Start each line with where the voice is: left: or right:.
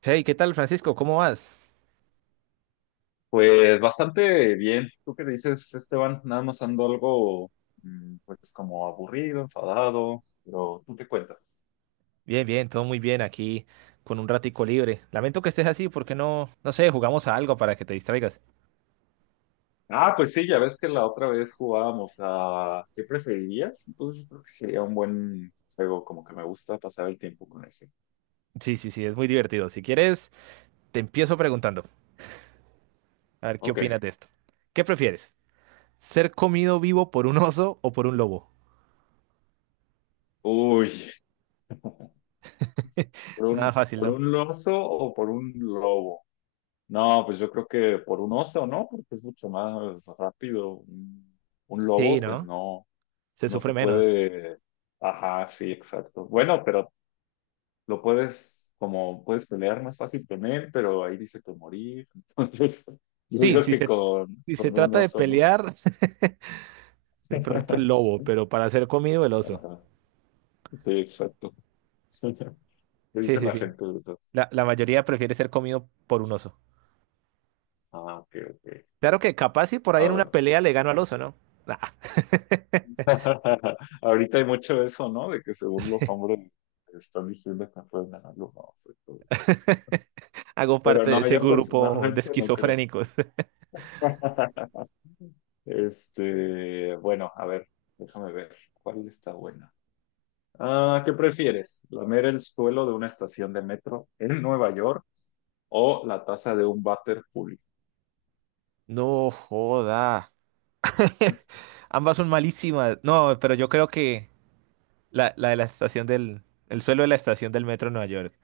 right: Hey, ¿qué tal, Francisco? ¿Cómo vas?
left: Pues bastante bien. ¿Tú qué dices, Esteban? Nada más ando algo, pues como aburrido, enfadado, pero tú te cuentas.
right: Bien, bien, todo muy bien aquí, con un ratico libre. Lamento que estés así, porque no, no sé, jugamos a algo para que te distraigas.
left: Ah, pues sí, ya ves que la otra vez jugábamos a ¿qué preferirías? Entonces yo creo que sería un buen juego, como que me gusta pasar el tiempo con ese.
right: Sí, sí, sí, es muy divertido. Si quieres, te empiezo preguntando. A ver, ¿qué
left: Ok.
right: opinas de esto? ¿Qué prefieres? ¿Ser comido vivo por un oso o por un lobo?
left: Uy, ¿por
right: Nada
left: un,
right: fácil,
left: por
right: ¿no?
left: un oso o por un lobo? No, pues yo creo que por un oso, ¿no? Porque es mucho más rápido. Un
right: Sí,
left: lobo, pues
right: ¿no?
left: no.
right: Se
left: No
right: sufre
left: te
right: menos.
left: puede... Ajá, sí, exacto. Bueno, pero lo puedes, como puedes pelear más fácil con él, pero ahí dice que morir. Entonces, yo
right: Sí,
left: digo
right: si
left: que
right: se,
left: con,
right: si se
left: con un
right: trata de
left: oso, ¿no?
right: pelear, de pronto el lobo, pero para ser comido el oso.
left: Ajá, sí, exacto. ¿Qué
right: Sí,
left: dice
right: sí,
left: la
right: sí.
left: gente? ¿Verdad?
right: La mayoría prefiere ser comido por un oso.
left: Ah, ok, ok.
right: Claro que capaz si por ahí
left: Ah,
right: en una
left: bueno.
right: pelea le gano al oso, ¿no? Ah,
left: Ahorita hay mucho eso, ¿no? De que según los hombres están diciendo que no pueden ganarlo, no sé, todo eso.
right: hago
left: Pero
right: parte de
left: no,
right: ese
left: yo
right: grupo de
left: personalmente no creo.
right: esquizofrénicos.
left: Este, bueno, a ver, déjame ver cuál está buena. Ah, ¿qué prefieres? ¿Lamer el suelo de una estación de metro en Nueva York o la taza de un váter público?
right: No joda. Ambas son malísimas. No, pero yo creo que la de la estación del... El suelo de la estación del metro de Nueva York.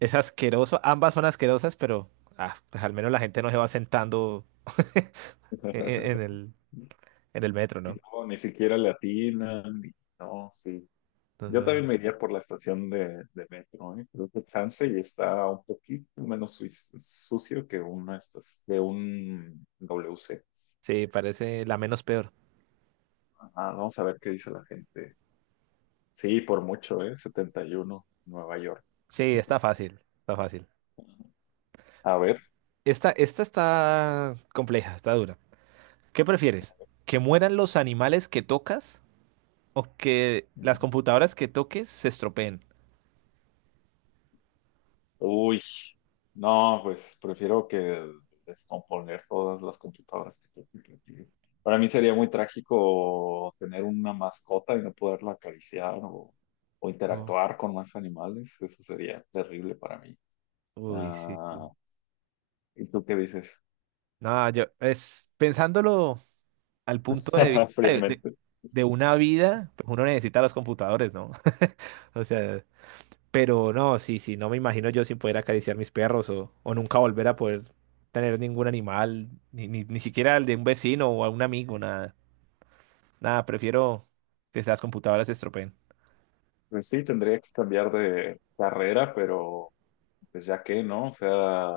right: Es asqueroso. Ambas son asquerosas, pero pues al menos la gente no se va sentando en, en el, en el metro, ¿no?
left: No, ni siquiera latinan. No, sí. Yo
right: Entonces,
left: también
right: no.
left: me iría por la estación de metro, ¿eh? Creo que chance y está un poquito menos sucio que que un WC.
right: Sí, parece la menos peor.
left: Ah, vamos a ver qué dice la gente. Sí, por mucho, ¿eh? 71, Nueva York.
right: Sí, está fácil. Está fácil.
left: A ver.
right: Esta está compleja, está dura. ¿Qué prefieres? ¿Que mueran los animales que tocas o que las
left: Ujú.
right: computadoras que toques se estropeen?
left: Uy, no, pues prefiero que descomponer todas las computadoras que tengo que tener. Para mí sería muy trágico tener una mascota y no poderla acariciar o
right: Uf,
left: interactuar con más animales. Eso sería terrible para mí.
right: uy, sí,
left: Ah,
right: sí.
left: ¿y tú qué dices?
right: No, yo es pensándolo al punto de vista de, de-
left: Fríamente.
right: de una vida, pues uno necesita los computadores, ¿no? O sea, pero no, sí, sí, no me imagino yo sin poder acariciar mis perros o nunca volver a poder tener ningún animal, ni siquiera el de un vecino o a un amigo, nada. Nada, prefiero que las computadoras se estropeen.
left: Pues sí, tendría que cambiar de carrera, pero pues ya que, ¿no? O sea,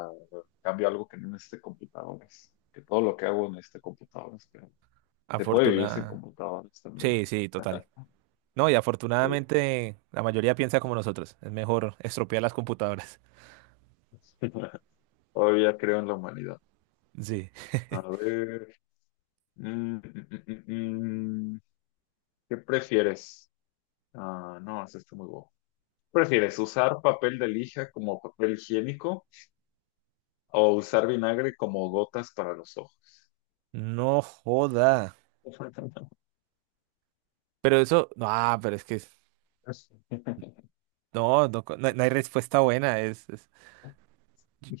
left: cambio algo que no necesite computadores. Que todo lo que hago en este computador. Se puede vivir sin
right: Afortunada.
left: computadoras también.
right: Sí, sí, total. No, y
left: Sí.
right: afortunadamente la mayoría piensa como nosotros. Es mejor estropear las computadoras.
left: Todavía creo en la humanidad.
right: Sí.
left: A ver. mm, mm, mm, mm, mm, ¿Qué prefieres? Ah, no, es está muy bobo. ¿Prefieres usar papel de lija como papel higiénico o usar vinagre como gotas para los ojos?
right: No joda. Pero eso, no, pero no hay respuesta buena.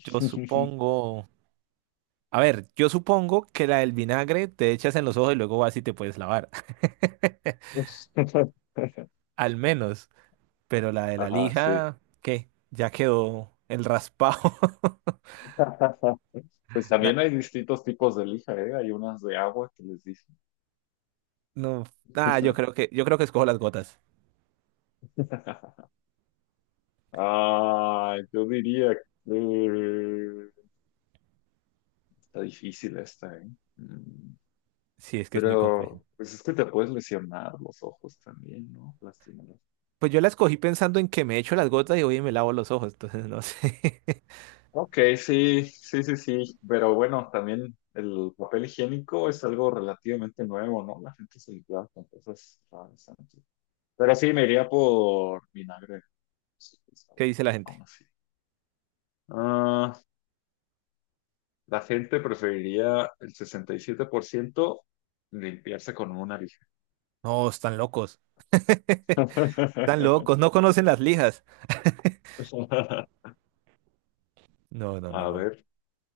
right: Yo supongo. A ver, yo supongo que la del vinagre te echas en los ojos y luego vas y te puedes lavar. Al menos. Pero la de la
left: Ajá, sí.
right: lija, ¿qué? Ya quedó el raspado.
left: Pues
right: Na-
left: también hay distintos tipos de lija, ¿eh? Hay unas de agua que les dicen.
right: no, yo creo que escojo las gotas.
left: Ah, yo diría que está difícil esta, ¿eh? Mm,
right: Sí, es que es muy complejo.
left: Pero, pues es que te puedes lesionar los ojos también, ¿no? Lastimarlos.
right: Pues yo la escogí pensando en que me echo las gotas y hoy me lavo los ojos, entonces no sé
left: Ok, sí, sí, sí, sí. Pero bueno, también el papel higiénico es algo relativamente nuevo, ¿no? La gente se limpia con cosas raras antes. Pero sí, me iría por vinagre. Sí, pues,
right: qué dice la
left: aún
right: gente.
left: así. Ah, la gente preferiría el 67% limpiarse con una.
right: No, están locos. Están locos, no conocen las lijas. No, no,
left: A
right: no, no.
left: ver,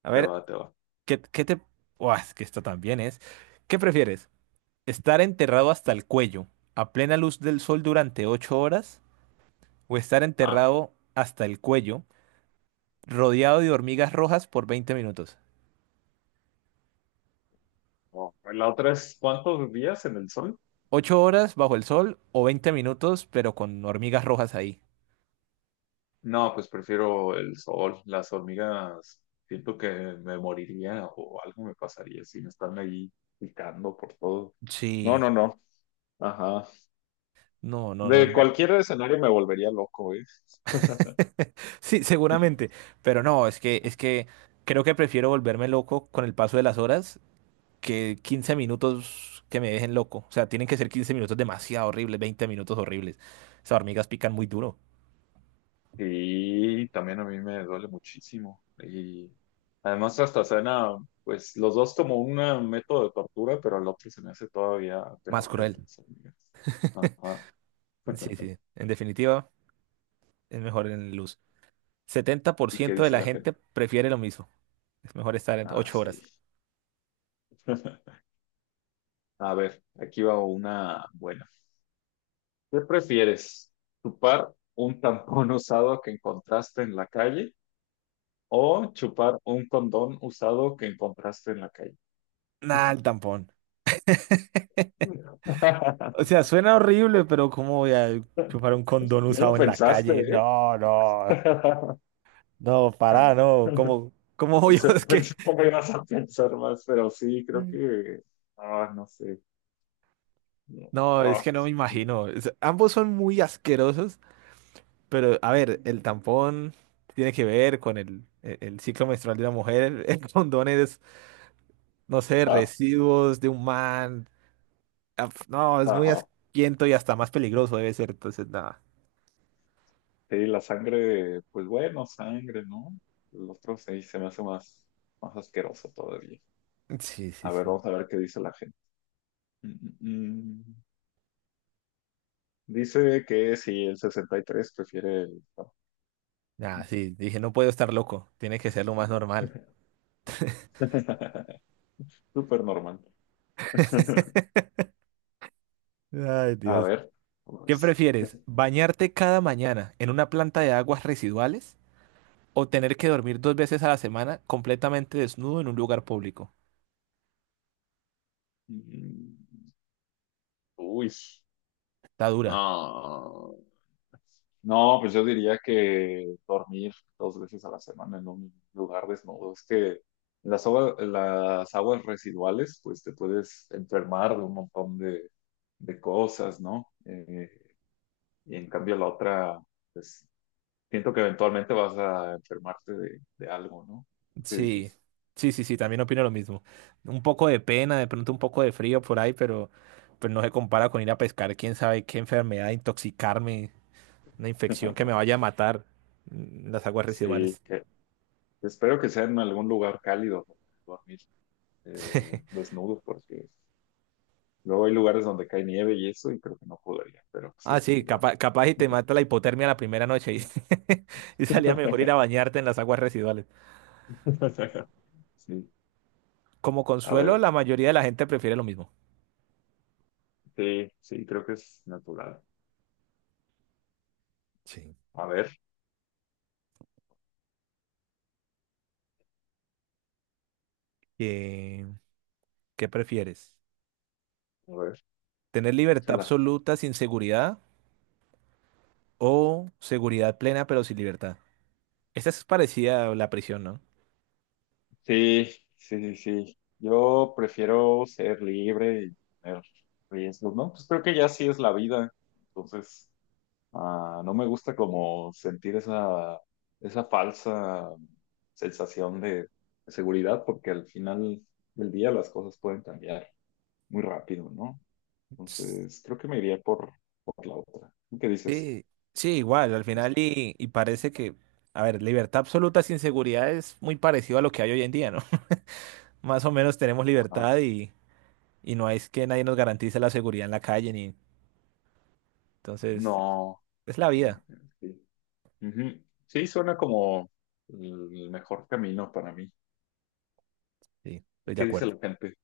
right: A
left: te
right: ver,
left: va, te va.
right: ¿qué te... Buah, es que esto también es. ¿Qué prefieres? ¿Estar enterrado hasta el cuello a plena luz del sol durante 8 horas? ¿O estar
left: Ah,
right: enterrado hasta el cuello rodeado de hormigas rojas por 20 minutos?
left: no. La otra es ¿cuántos días en el sol?
right: ¿Ocho horas bajo el sol o 20 minutos pero con hormigas rojas ahí?
left: No, pues prefiero el sol. Las hormigas, siento que me moriría o algo me pasaría si me están ahí picando por todo. No,
right: Sí.
left: no, no. Ajá.
right: No, no, no,
left: De
right: no.
left: cualquier escenario me volvería loco, ¿eh?
right: Sí, seguramente, pero no, es que, creo que prefiero volverme loco con el paso de las horas que 15 minutos que me dejen loco. O sea, tienen que ser 15 minutos demasiado horribles, 20 minutos horribles. Esas hormigas pican muy duro,
left: Sí, también a mí me duele muchísimo. Y además hasta suena, pues los dos como un método de tortura, pero el otro se me hace todavía
right: más
left: peor, el
right: cruel.
left: de las hormigas. Ajá.
right: Sí, sí, en definitiva, es mejor en luz. Setenta por
left: ¿Y qué
right: ciento de
left: dice
right: la
left: la gente?
right: gente prefiere lo mismo. Es mejor estar en
left: Ah,
right: 8
left: sí.
right: horas.
left: A ver, aquí va una buena. ¿Qué prefieres? ¿Chupar un tampón usado que encontraste en la calle o chupar un condón usado que encontraste en la calle?
right: Nah, el tampón. O sea, suena horrible, pero ¿cómo voy a chupar un condón
left: No lo
right: usado en la
left: pensaste,
right: calle?
left: ¿eh?
right: No, no. No, pará, no. ¿Cómo obvio
left: Pensé, pensé cómo ibas a pensar más, pero sí, creo que, ah, no sé, no,
right: Es que no me imagino. Ambos son muy asquerosos, pero a ver, el tampón tiene que ver con el ciclo menstrual de la mujer. El condón es, no sé,
left: ah, ah,
right: residuos de un man. Ah, pf, no, es muy
left: ajá.
right: asquiento y hasta más peligroso debe ser. Entonces, nada.
left: Sí, la sangre, pues bueno, sangre, ¿no? El otro sí se me hace más, más asqueroso todavía.
right: Sí, sí,
left: A ver,
right: sí.
left: vamos a ver qué dice la gente. Mm, mm, mm. Dice que sí, el 63 prefiere el... no.
right: Nada, sí. Dije, no puedo estar loco. Tiene que ser lo más normal.
left: Súper normal.
right: Ay,
left: A
right: Dios.
left: ver,
right: ¿Qué
left: vamos.
right: prefieres? ¿Bañarte cada mañana en una planta de aguas residuales o tener que dormir dos veces a la semana completamente desnudo en un lugar público?
left: Mm, Uy.
right: Está dura.
left: Ah, no, pues yo diría que dormir dos veces a la semana en un lugar desnudo. Es que las aguas residuales, pues te puedes enfermar de un montón de cosas, ¿no? Y en cambio la otra, pues siento que eventualmente vas a enfermarte de algo, ¿no? ¿Qué
right: Sí,
left: dices?
right: sí, sí, sí, también opino lo mismo. Un poco de pena, de pronto un poco de frío por ahí, pero, no se compara con ir a pescar, quién sabe qué enfermedad, intoxicarme, una infección que me vaya a matar, las aguas
left: Sí,
right: residuales.
left: que espero que sea en algún lugar cálido donde dormir desnudo, porque luego hay lugares donde cae nieve y eso, y creo que no podría, pero
right: Ah,
left: sí,
right: sí,
left: igual.
right: capaz y te mata la hipotermia la primera noche y, y salía mejor ir a bañarte en las aguas residuales.
left: Sí,
right: Como
left: a
right: consuelo,
left: ver,
right: la mayoría de la gente prefiere lo mismo.
left: sí, sí, creo que es natural.
right: Sí.
left: A ver,
right: Eh, ¿Qué prefieres?
left: a ver,
right: Tener libertad
left: échala.
right: absoluta sin seguridad o seguridad plena pero sin libertad. Esta es parecida a la prisión, ¿no?
left: Sí, sí, sí, sí. Yo prefiero ser libre y tener riesgos, ¿no? Pues creo que ya sí es la vida. Entonces, ah, no me gusta como sentir esa, falsa sensación de seguridad, porque al final del día las cosas pueden cambiar muy rápido, ¿no? Entonces, creo que me iría por la otra. ¿Tú qué dices?
right: Sí, sí, igual, al final y parece que, a ver, libertad absoluta sin seguridad es muy parecido a lo que hay hoy en día, ¿no? Más o menos tenemos
left: Ajá.
right: libertad y no es que nadie nos garantice la seguridad en la calle, ni... Entonces,
left: No.
right: es la
left: Mm.
right: vida.
left: Sí. Ujú. Sí, suena como el mejor camino para mí.
right: Sí, estoy de
left: ¿Qué dice
right: acuerdo.
left: la gente?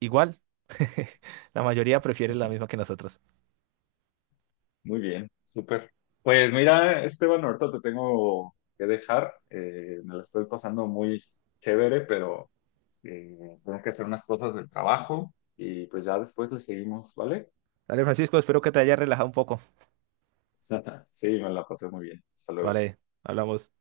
right: Igual, la mayoría prefiere la
left: Ujú.
right: misma que nosotros.
left: Muy bien, súper. Pues mira, Esteban, ahorita te tengo que dejar. Me la estoy pasando muy chévere, pero tengo que hacer unas cosas del trabajo y pues ya después le seguimos, ¿vale?
right: Dale, Francisco, espero que te haya relajado un poco.
left: Sí, me la pasé muy bien. Hasta luego.
right: Vale, hablamos.